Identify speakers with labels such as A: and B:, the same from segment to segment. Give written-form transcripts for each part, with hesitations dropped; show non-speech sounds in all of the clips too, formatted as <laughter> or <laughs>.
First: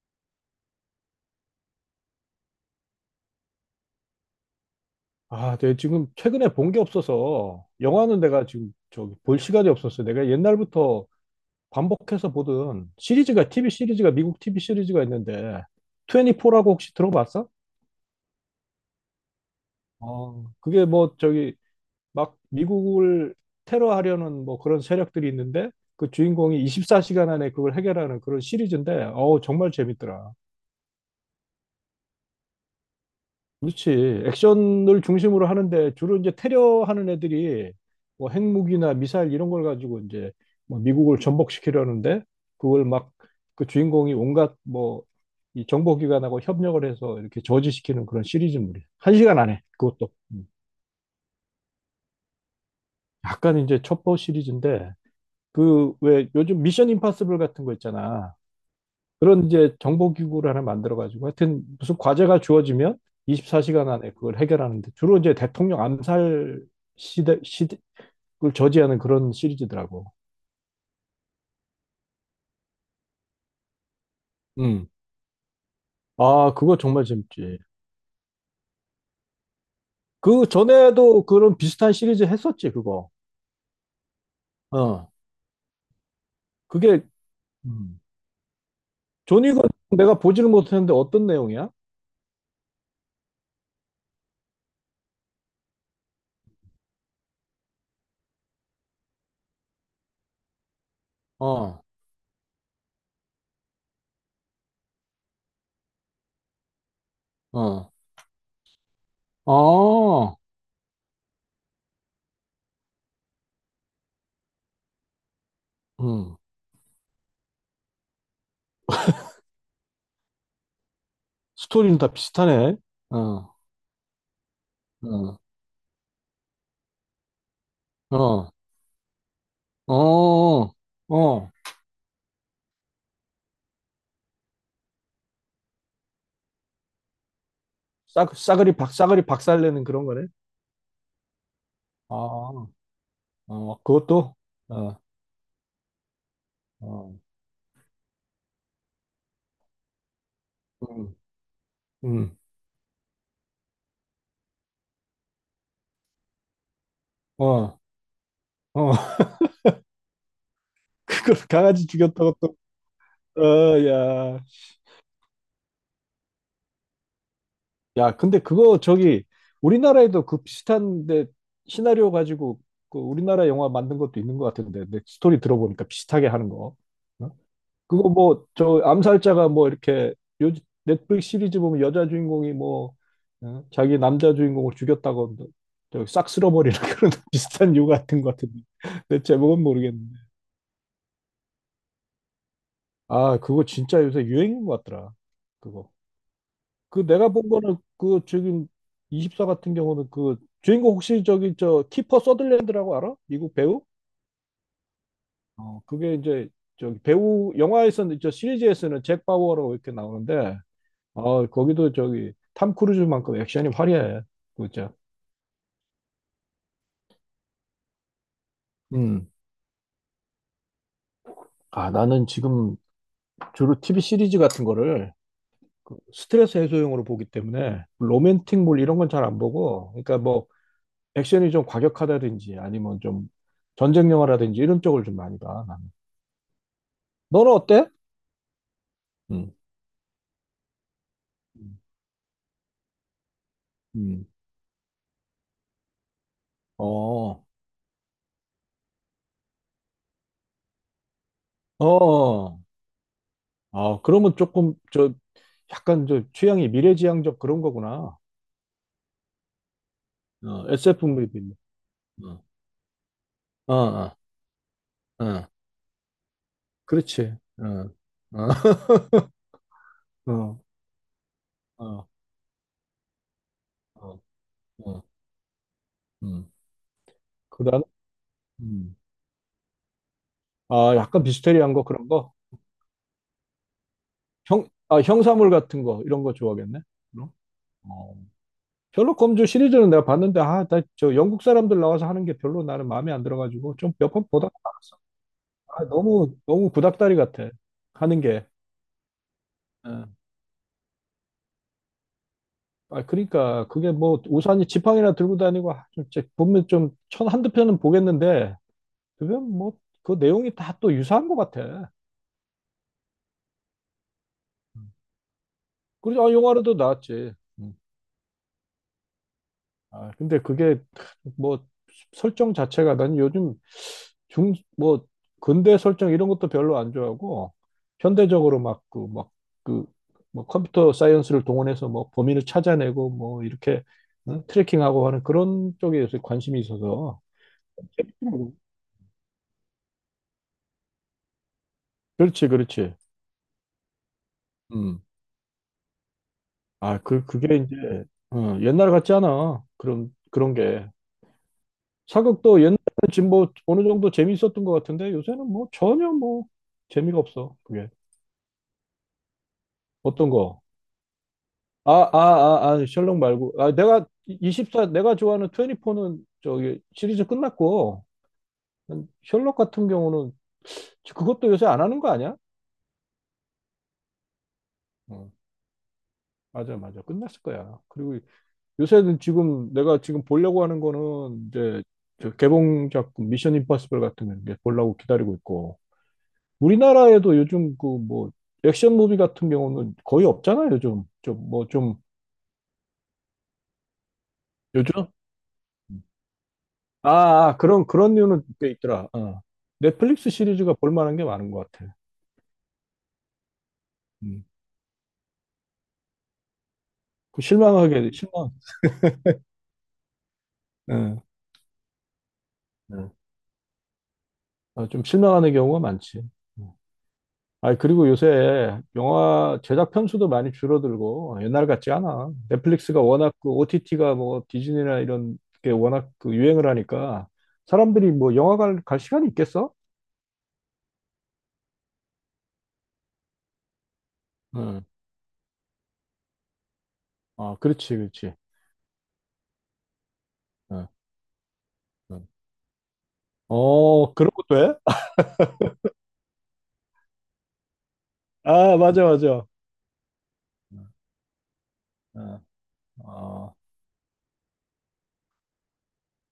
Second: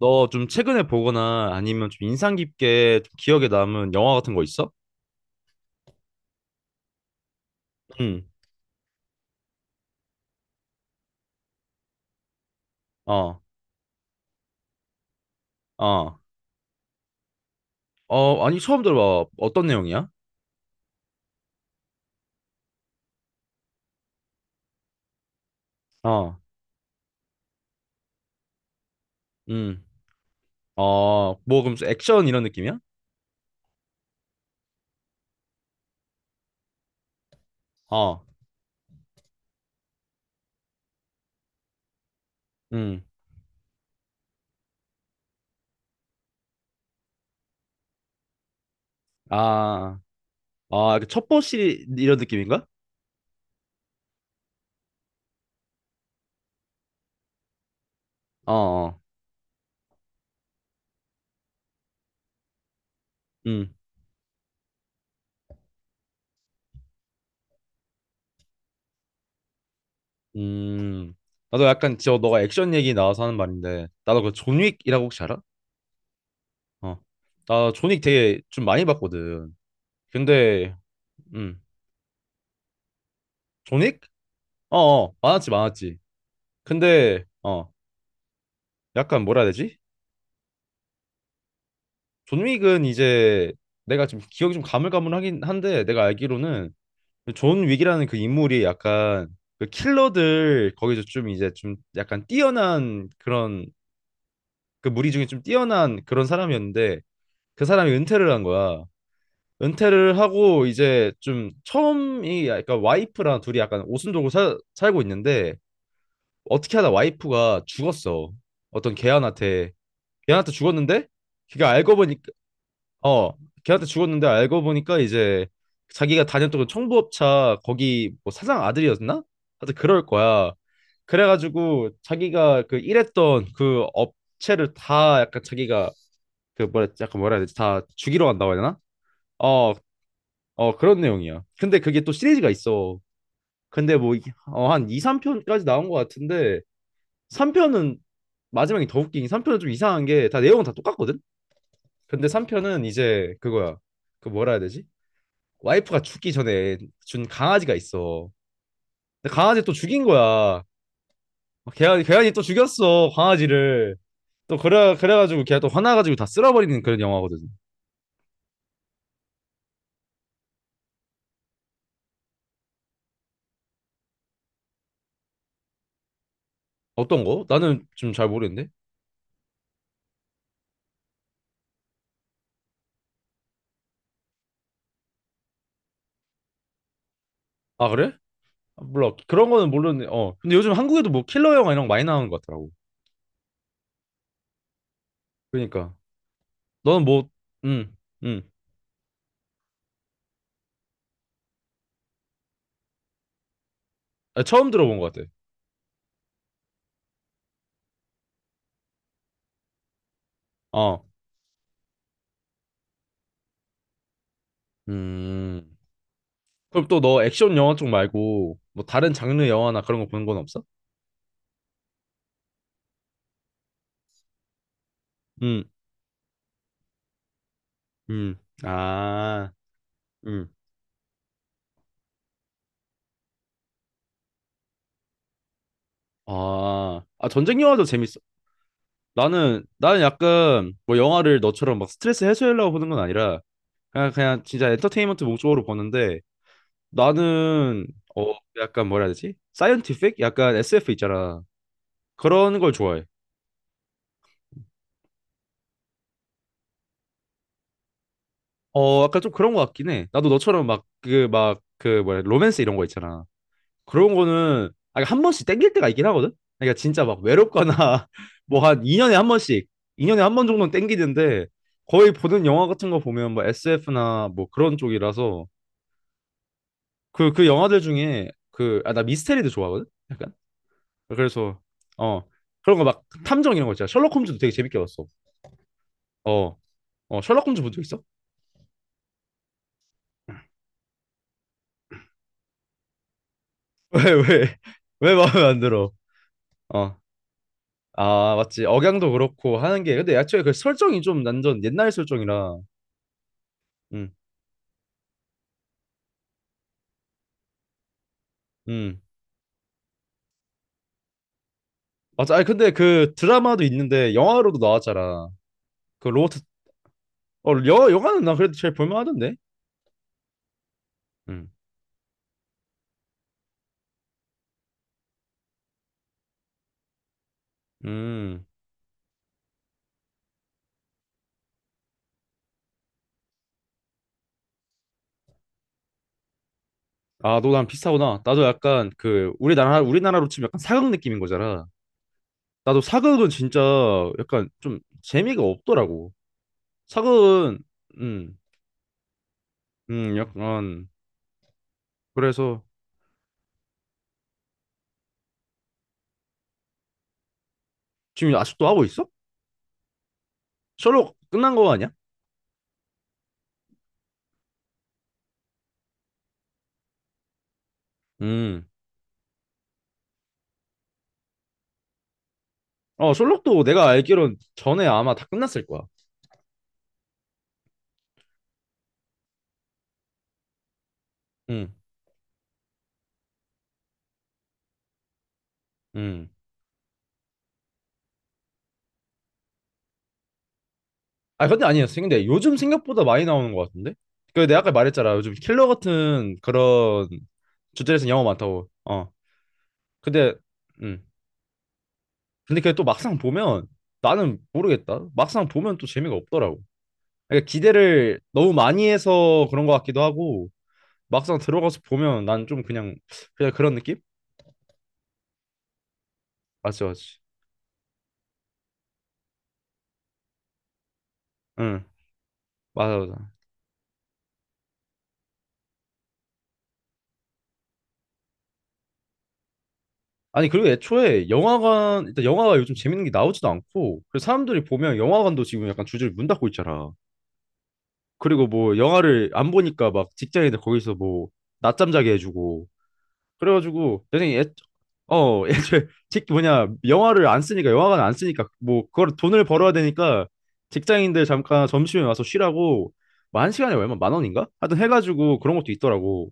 A: 너 좀 최근에 보거나 아니면 좀 인상 깊게 좀 기억에 남은 영화 같은 거 있어?
B: 아, 내가 지금 최근에 본 게 없어서 영화는
A: 응.
B: 내가 지금 저기 볼 시간이 없었어. 내가 옛날부터 반복해서 보던
A: 어.
B: 시리즈가 TV 시리즈가 미국 TV 시리즈가 있는데
A: 어.
B: 24라고 혹시 들어봤어?
A: 어, 아니 처음 들어봐. 어떤 내용이야?
B: 어, 그게 뭐 저기 막 미국을 테러하려는 뭐 그런 세력들이 있는데 그
A: 어.
B: 주인공이 24시간 안에 그걸 해결하는 그런 시리즈인데 어우 정말
A: 음.
B: 재밌더라.
A: 어, 뭐 그럼 액션 이런 느낌이야?
B: 그렇지. 액션을 중심으로 하는데 주로 이제 테러하는 애들이
A: 어.
B: 뭐 핵무기나 미사일 이런 걸 가지고 이제 뭐 미국을 전복시키려는데 그걸
A: 음.
B: 막 그 주인공이 온갖 뭐 이 정보기관하고 협력을 해서 이렇게 저지시키는 그런 시리즈물이야. 한 시간 안에
A: 아.
B: 그것도
A: 아, 그 첩보 시리 이런 느낌인가?
B: 약간 이제 첩보 시리즈인데 그 왜 요즘 미션 임파서블 같은 거 있잖아.
A: 어. 어.
B: 그런 이제 정보기구를 하나 만들어가지고 하여튼 무슨 과제가 주어지면
A: 음.
B: 24시간 안에 그걸 해결하는데 주로 이제 대통령 암살 시대를 저지하는 그런 시리즈더라고.
A: 음. 나도 약간 저 너가 액션 얘기 나와서 하는 말인데 나도 그
B: 음.
A: 존윅이라고 혹시 알아?
B: 아, 그거
A: 어.
B: 정말 재밌지.
A: 나 존윅 되게 좀 많이 봤거든.
B: 그
A: 근데
B: 전에도 그런
A: 음.
B: 비슷한 시리즈 했었지, 그거.
A: 존윅? 어,
B: 어.
A: 어. 많았지, 많았지.
B: 그게,
A: 근데
B: 음.
A: 약간 뭐라 해야
B: 존윅은
A: 되지?
B: 내가 보지를 못했는데 어떤 내용이야?
A: 존 윅은 이제 내가 지금 기억이 좀 가물가물하긴 한데 내가 알기로는 존 윅이라는 그 인물이 약간 그 킬러들 거기서 좀 이제 좀
B: 어,
A: 약간 뛰어난 그런 그 무리 중에 좀 뛰어난 그런 사람이었는데 그 사람이
B: 어.
A: 은퇴를 한 거야. 은퇴를
B: 아,
A: 하고 이제 좀 처음이 약간 와이프랑 둘이 약간 오순도고 살 살고 있는데
B: 음.
A: 어떻게 하다 와이프가 죽었어. 어떤 개한한테 개한테 죽었는데 그게 알고
B: 스토리는 다
A: 보니
B: 비슷하네.
A: 어,
B: 어,
A: 걔한테 죽었는데 알고 보니까
B: 어,
A: 이제 자기가 다녔던 그 청부업차 거기 뭐
B: 어,
A: 사장 아들이었나? 하여튼
B: 어,
A: 그럴 거야.
B: 어.
A: 그래가지고 자기가 그 일했던 그 업체를 다 약간 자기가 그 뭐라 약간 뭐라 해야 되지? 다 죽이러
B: 싸,
A: 간다고 해야
B: 싸그리
A: 되나?
B: 박, 싸그리
A: 어,
B: 박살내는 그런 거네.
A: 어 그런 내용이야. 근데 그게 또 시리즈가
B: 아,
A: 있어.
B: 어,
A: 근데 뭐
B: 그것도,
A: 어, 한
B: 어,
A: 2, 3편까지 나온 것 같은데
B: 어,
A: 3편은 마지막이 더 웃긴 게 3편은 좀 이상한 게 다 내용은 다
B: 음,
A: 똑같거든? 근데
B: 음.
A: 3편은 이제 그거야. 그 뭐라 해야 되지? 와이프가 죽기 전에 준 강아지가
B: 어,
A: 있어.
B: 어. <laughs>
A: 근데 강아지 또 죽인 거야.
B: 그걸 강아지
A: 걔한이
B: 죽였다고
A: 또
B: 또,
A: 죽였어,
B: 어,
A: 강아지를.
B: 야.
A: 그래가지고 걔가 또 화나가지고 다 쓸어버리는 그런 영화거든.
B: 야, 근데 그거 저기, 우리나라에도 그 비슷한데, 시나리오 가지고, 그 우리나라 영화 만든 것도 있는 것 같은데, 내 스토리 들어보니까 비슷하게 하는 거.
A: 어떤
B: 어?
A: 거? 나는
B: 그거
A: 좀 잘
B: 뭐
A: 모르겠는데.
B: 저 암살자가 뭐 이렇게 요 넷플릭스 시리즈 보면 여자 주인공이 뭐 어? 자기 남자 주인공을 죽였다고 저싹 쓸어버리는 <laughs> 그런 비슷한 유
A: 아, 그래?
B: 같은 것 같은데
A: 몰라.
B: 내
A: 그런
B: 제목은
A: 거는 모르는데,
B: 모르겠는데
A: 어. 근데 요즘 한국에도 뭐 킬러 영화 이런 거 많이 나오는 것 같더라고.
B: 아 그거 진짜 요새 유행인 것 같더라 그거
A: 그러니까. 너는
B: 그 내가
A: 뭐,
B: 본 거는
A: 음,
B: 그
A: 음.
B: 지금 24 같은 경우는 그 주인공 혹시 저기 저 키퍼 서들랜드라고 알아? 미국 배우?
A: 아, 처음 들어본 것 같아.
B: 어 그게 이제 저기 배우 영화에서는 저 시리즈에서는 잭 바우어라고 이렇게 나오는데
A: 어.
B: 아, 거기도 저기 탐 크루즈만큼 액션이 화려해. 진짜.
A: 음. 그럼 또 너 액션 영화 쪽 말고 뭐 다른
B: 음.
A: 장르 영화나 그런 거 보는 건 없어?
B: 아, 나는 지금 주로 TV 시리즈 같은 거를
A: 음,
B: 그 스트레스 해소용으로 보기 때문에
A: 음.
B: 로맨틱물 이런 건 잘 안
A: 아,
B: 보고 그러니까 뭐
A: 음.
B: 액션이 좀 과격하다든지 아니면 좀 전쟁 영화라든지 이런 쪽을 좀 많이 봐. 나는.
A: 아, 아
B: 너는
A: 전쟁 영화도
B: 어때?
A: 재밌어.
B: 음.
A: 나는 약간 뭐 영화를
B: 음.
A: 너처럼 막 스트레스 해소하려고 보는 건 아니라 그냥
B: 음.
A: 그냥 진짜 엔터테인먼트 목적으로 보는데
B: 어.
A: 나는 어 약간 뭐라 해야 되지? 사이언티픽? 약간 SF 있잖아.
B: 어.
A: 그런 걸 좋아해.
B: 아, 그러면 조금 저 약간 저 취향이 미래지향적 그런 거구나.
A: 어 약간 좀 그런 거 같긴 해. 나도 너처럼
B: 어,
A: 막
B: SF
A: 그
B: 무비인데.
A: 막 그 뭐야
B: 어.
A: 로맨스 이런 거 있잖아.
B: 어.
A: 그런 거는 아니, 한 번씩
B: 어.
A: 땡길 때가 있긴 하거든. 그러니까 진짜 막
B: 그렇지. 어,
A: 외롭거나 <laughs>
B: 어,
A: 뭐 한
B: <laughs>
A: 2년에 한 번씩, 2년에 한 번
B: 어,
A: 정도는 땡기는데
B: 어,
A: 거의 보는 영화 같은 거 보면 뭐
B: 어,
A: SF나 뭐 그런
B: 어,
A: 쪽이라서
B: 음.
A: 그 영화들
B: 그다음,
A: 중에 그 아
B: 음.
A: 나 미스테리도 좋아하거든.
B: 아, 약간
A: 그래서
B: 비스테리한 거 그런
A: 어
B: 거.
A: 그런 거 막 탐정 이런 거 있잖아. 셜록 홈즈도 되게
B: 형,
A: 재밌게
B: 아,
A: 봤어.
B: 형사물 같은 거 이런 거
A: 어,
B: 좋아하겠네.
A: 어
B: 그럼?
A: 셜록 홈즈 본 적 있어?
B: 어. 셜록 홈즈 시리즈는 내가 봤는데 아, 나 저 영국 사람들 나와서 하는 게 별로 나는 마음에 안 들어가지고
A: <laughs>
B: 좀 몇
A: 왜
B: 번 보다가
A: 왜?
B: 말았어.
A: 왜 마음에 안
B: 아,
A: 들어?
B: 너무 너무
A: 어.
B: 구닥다리 같아. 하는
A: 아,
B: 게.
A: 맞지. 억양도 그렇고 하는 게
B: 어.
A: 근데 애초에 그 설정이 좀 난전 옛날 설정이라.
B: 아, 그러니까 그게
A: 음.
B: 뭐 우산이 지팡이나 들고 다니고 아, 좀 이제 보면 좀 천 한두 편은 보겠는데
A: 음.
B: 그게 뭐 그 내용이 다 또 유사한 것 같아.
A: 맞아. 아니 근데 그 드라마도 있는데 영화로도 나왔잖아. 그
B: 그리고 아,
A: 로버트
B: 영화로도 나왔지.
A: 어
B: 음.
A: 영화 영화는 나 그래도 제일 볼만하던데.
B: 아, 근데 그게
A: 음.
B: 뭐 설정 자체가 난 요즘 중, 뭐 근대 설정 이런 것도 별로 안 좋아하고
A: 음.
B: 현대적으로 막 그 막 그 뭐 컴퓨터 사이언스를 동원해서 뭐 범인을 찾아내고 뭐 이렇게 응? 트래킹하고 하는 그런 쪽에 대해서 관심이 있어서
A: 아, 너 나랑 비슷하구나. 나도
B: 재밌더라고.
A: 약간 그 우리나라 우리나라로 치면 약간 사극 느낌인 거잖아.
B: 그렇지,
A: 나도
B: 그렇지.
A: 사극은 진짜 약간 좀
B: 음.
A: 재미가 없더라고.
B: 아, 그 그게
A: 사극은
B: 이제
A: 음.
B: 어, 옛날 같지 않아. 그런 그런 게.
A: 약간
B: 사극도
A: 그래서
B: 옛날에는 지금 뭐 어느 정도 재미있었던 것 같은데 요새는 뭐 전혀 뭐 재미가 없어. 그게
A: 지금 아직도 하고 있어?
B: 어떤 거?
A: 셜록 끝난 거 아니야?
B: 아, 아, 아, 아, 셜록 말고. 아, 내가 24 내가 좋아하는 24는 저기 시리즈 끝났고
A: 음.
B: 셜록 같은 경우는 그것도 요새 안 하는 거 아니야?
A: 어, 셜록도 내가 알기론 전에 아마 다
B: 어,
A: 끝났을 거야.
B: 맞아, 맞아. 끝났을 거야. 그리고 요새는 지금 내가 지금 보려고 하는 거는
A: 음.
B: 이제 저 개봉 작품 미션 임파서블 같은 거 이제 보려고 기다리고 있고
A: 음.
B: 우리나라에도 요즘 그 뭐 액션 무비 같은 경우는 거의 없잖아요. 요즘 좀
A: 아 근데
B: 뭐 좀
A: 아니었어. 근데 요즘 생각보다 많이 나오는 것 같은데? 그 내가 아까
B: 요즘
A: 말했잖아. 요즘 킬러 같은 그런
B: 아, 아, 그런
A: 주제에서
B: 그런
A: 영화
B: 류는
A: 많다고.
B: 꽤 있더라.
A: 어.
B: 어. 넷플릭스
A: 근데
B: 시리즈가 볼
A: 음.
B: 만한 게 많은 것 같아.
A: 근데 그게 또 막상 보면 나는
B: 음.
A: 모르겠다. 막상 보면 또 재미가 없더라고.
B: 그
A: 그러니까
B: 실망하게
A: 기대를
B: 실망.
A: 너무 많이 해서 그런 것 같기도 하고
B: 예,
A: 막상 들어가서 보면 난 좀 그냥
B: 예.
A: 그냥 그런 느낌?
B: 아, 좀 실망하는 경우가 많지. 음.
A: 맞지, 맞지.
B: 아, 그리고 요새 영화 제작 편수도 많이 줄어들고 옛날
A: 응.
B: 같지 않아.
A: 맞아,
B: 넷플릭스가
A: 맞아.
B: 워낙 그 OTT가 뭐 디즈니나 이런 게 워낙 그 유행을 하니까 사람들이 뭐 영화관 갈 시간이 있겠어?
A: 아니 그리고 애초에 영화관 일단 영화가 요즘 재밌는 게 나오지도 않고 그래서 사람들이 보면 영화관도 지금 약간 줄줄이 문 닫고 있잖아.
B: 아, 그렇지, 그렇지.
A: 그리고 뭐 영화를 안 보니까 막 직장인들
B: 어,
A: 거기서 뭐 낮잠 자게
B: 어,
A: 해주고 그래가지고
B: 어, 그런
A: 선생님 애,
B: 것도 해?
A: 어 <laughs> 애초에 직 뭐냐 영화를 안 쓰니까 영화관 안
B: <laughs>
A: 쓰니까
B: 아,
A: 뭐
B: 맞아,
A: 그걸
B: 맞아.
A: 돈을
B: 어,
A: 벌어야 되니까 직장인들 잠깐 점심에 와서
B: 어,
A: 쉬라고 뭐 한
B: 아,
A: 시간에 얼마 만 원인가? 하여튼 해가지고 그런 것도 있더라고.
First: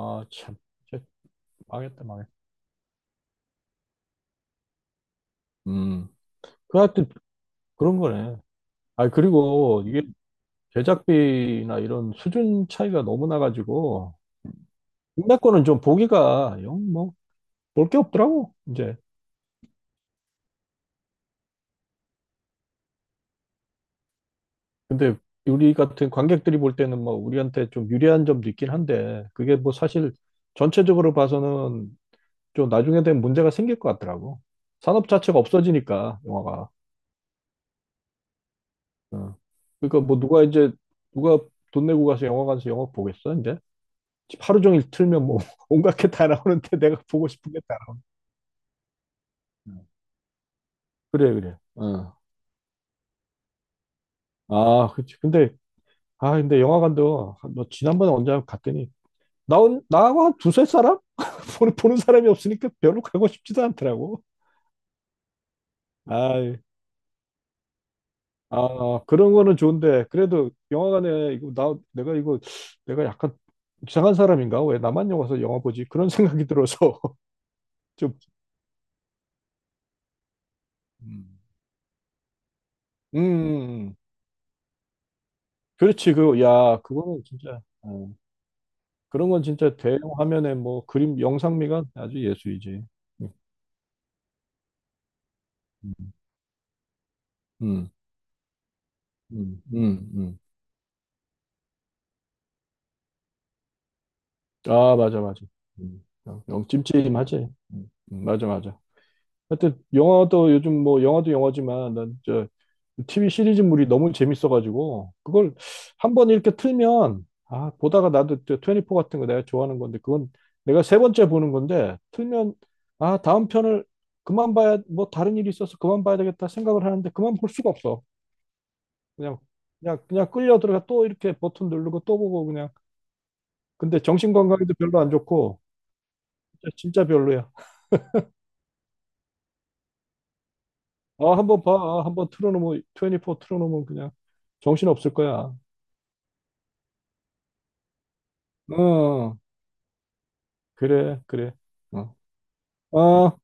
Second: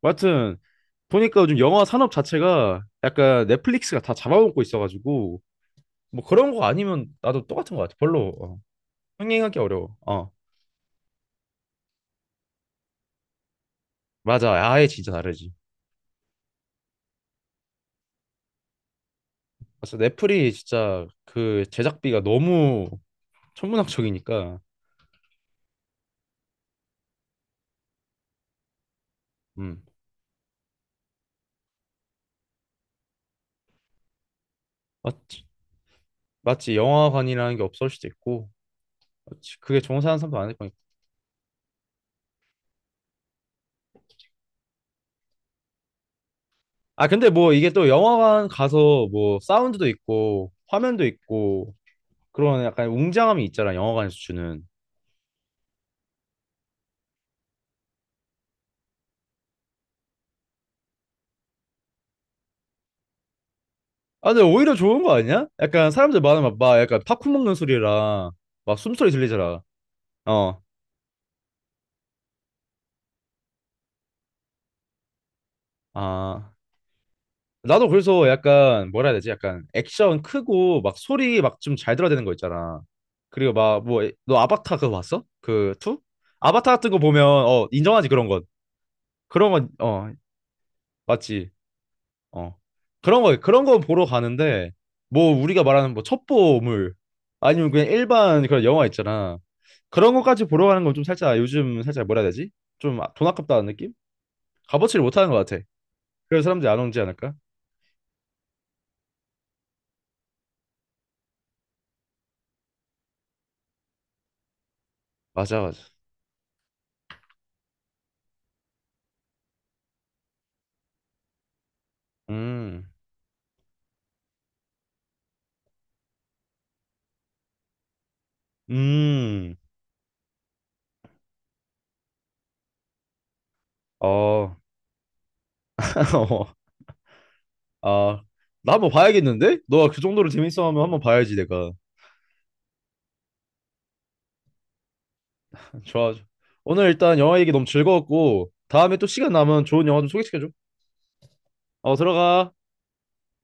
A: 뭐
B: 참.
A: 하여튼
B: 진짜
A: 보니까 요즘 영화
B: 망했다,
A: 산업
B: 망했다.
A: 자체가 약간 넷플릭스가 다 잡아먹고 있어가지고
B: 음,
A: 뭐 그런 거
B: 그
A: 아니면
B: 하여튼
A: 나도 똑같은 거 같아
B: 그런
A: 별로.
B: 거네.
A: 어,
B: 아,
A: 흥행하기
B: 그리고
A: 어려워.
B: 이게
A: 어
B: 제작비나 이런 수준 차이가 너무 나가지고,
A: 맞아 아예 진짜
B: 국내
A: 다르지.
B: 거는 좀 보기가 영, 뭐, 볼 게 없더라고, 이제.
A: 그래서 넷플이 진짜 그 제작비가 너무 천문학적이니까
B: 근데 우리 같은 관객들이 볼 때는 뭐, 우리한테 좀 유리한 점도 있긴 한데, 그게 뭐
A: 음
B: 사실 전체적으로 봐서는 좀 나중에 되면 문제가 생길 것 같더라고. 산업 자체가
A: 맞지,
B: 없어지니까 영화가.
A: 맞지. 영화관이라는 게 없을 수도 있고
B: 어.
A: 맞지 그게
B: 그러니까
A: 정사하는
B: 뭐
A: 사람도
B: 누가
A: 많을
B: 이제
A: 거니까.
B: 누가 돈 내고 가서 영화관에서 영화 보겠어 이제? 집 하루 종일 틀면 뭐 <laughs> 온갖 게 다 나오는데 내가
A: 아
B: 보고
A: 근데
B: 싶은
A: 뭐
B: 게
A: 이게
B: 다
A: 또 영화관 가서 뭐
B: 나와. 어.
A: 사운드도 있고 화면도
B: 그래 그래.
A: 있고
B: 어.
A: 그런 약간 웅장함이 있잖아 영화관에서 주는.
B: 아 그치. 근데 아 근데 영화관도 한- 너 지난번에 언제 갔더니 나온 나하고 한 두세 사람 <laughs> 보는 사람이 없으니까 별로 가고 싶지도 않더라고.
A: 아 근데 오히려 좋은 거 아니야? 약간 사람들
B: 아
A: 많으면 막 약간 팝콘 먹는 소리랑 막
B: 아,
A: 숨소리
B: 그런 거는
A: 들리잖아.
B: 좋은데, 그래도 영화관에, 이거, 나, 내가 이거, 내가 약간 이상한 사람인가? 왜 나만 영화 가서 영화 보지? 그런 생각이
A: 어아
B: 들어서, <laughs>
A: 나도
B: 좀,
A: 그래서 약간 뭐라 해야 되지? 약간 액션 크고 막
B: 음.
A: 소리 막 좀 잘 들어야 되는 거 있잖아. 그리고 막
B: 음, 음.
A: 뭐 너 아바타 그거 봤어? 그 투?
B: 그렇지, 그,
A: 아바타
B: 야,
A: 같은 거 보면
B: 그거는 진짜,
A: 어 인정하지
B: 어,
A: 그런 건.
B: 그런 건
A: 그런 건
B: 진짜 대형
A: 어
B: 화면에 뭐, 그림,
A: 맞지.
B: 영상미가 아주
A: 어
B: 예술이지.
A: 그런
B: 음,
A: 거 그런 거 보러 가는데 뭐 우리가 말하는 뭐
B: 음.
A: 첩보물 아니면 그냥
B: 음,
A: 일반 그런 영화 있잖아.
B: 음,
A: 그런
B: 음.
A: 거까지 보러 가는 건 좀 살짝 요즘 살짝 뭐라 해야 되지? 좀 아, 돈 아깝다는 느낌?
B: 음. 아,
A: 값어치를 못
B: 맞아,
A: 하는 것
B: 맞아.
A: 같아.
B: 영,
A: 그래서
B: 영
A: 사람들이 안 오지 않을까?
B: 찜찜하지? 맞아, 맞아. 하여튼 영화도 요즘 뭐 영화도 영화지만 난 저 TV 시리즈물이 너무 재밌어가지고 그걸
A: 맞아, 맞아.
B: 한번 이렇게 틀면 아 보다가 나도 저24 같은 거 내가 좋아하는 건데 그건 내가 세 번째 보는 건데 틀면
A: 음.
B: 아 다음 편을 그만 봐야 뭐 다른 일이 있어서 그만 봐야 되겠다 생각을 하는데 그만 볼 수가 없어 그냥
A: 음.
B: 그냥 그냥 끌려 들어가 또 이렇게 버튼 누르고 또 보고 그냥 근데 정신
A: 어,
B: 건강에도 별로 안 좋고
A: <laughs>
B: 진짜 진짜 별로야
A: 아, 나 한번 봐야겠는데? 너가 그 정도로 재밌어하면 한번 봐야지
B: 아, 한번
A: 내가.
B: 봐. 아, 한번 틀어놓으면, 24 틀어놓으면 그냥 정신 없을 거야.
A: 좋아. 좋아. 오늘 일단 영화 얘기 너무 즐거웠고 다음에 또 시간
B: 어,
A: 남으면 좋은 영화 좀 소개시켜줘.
B: 그래, 그래.
A: 어,
B: 어.
A: 들어가.
B: 어.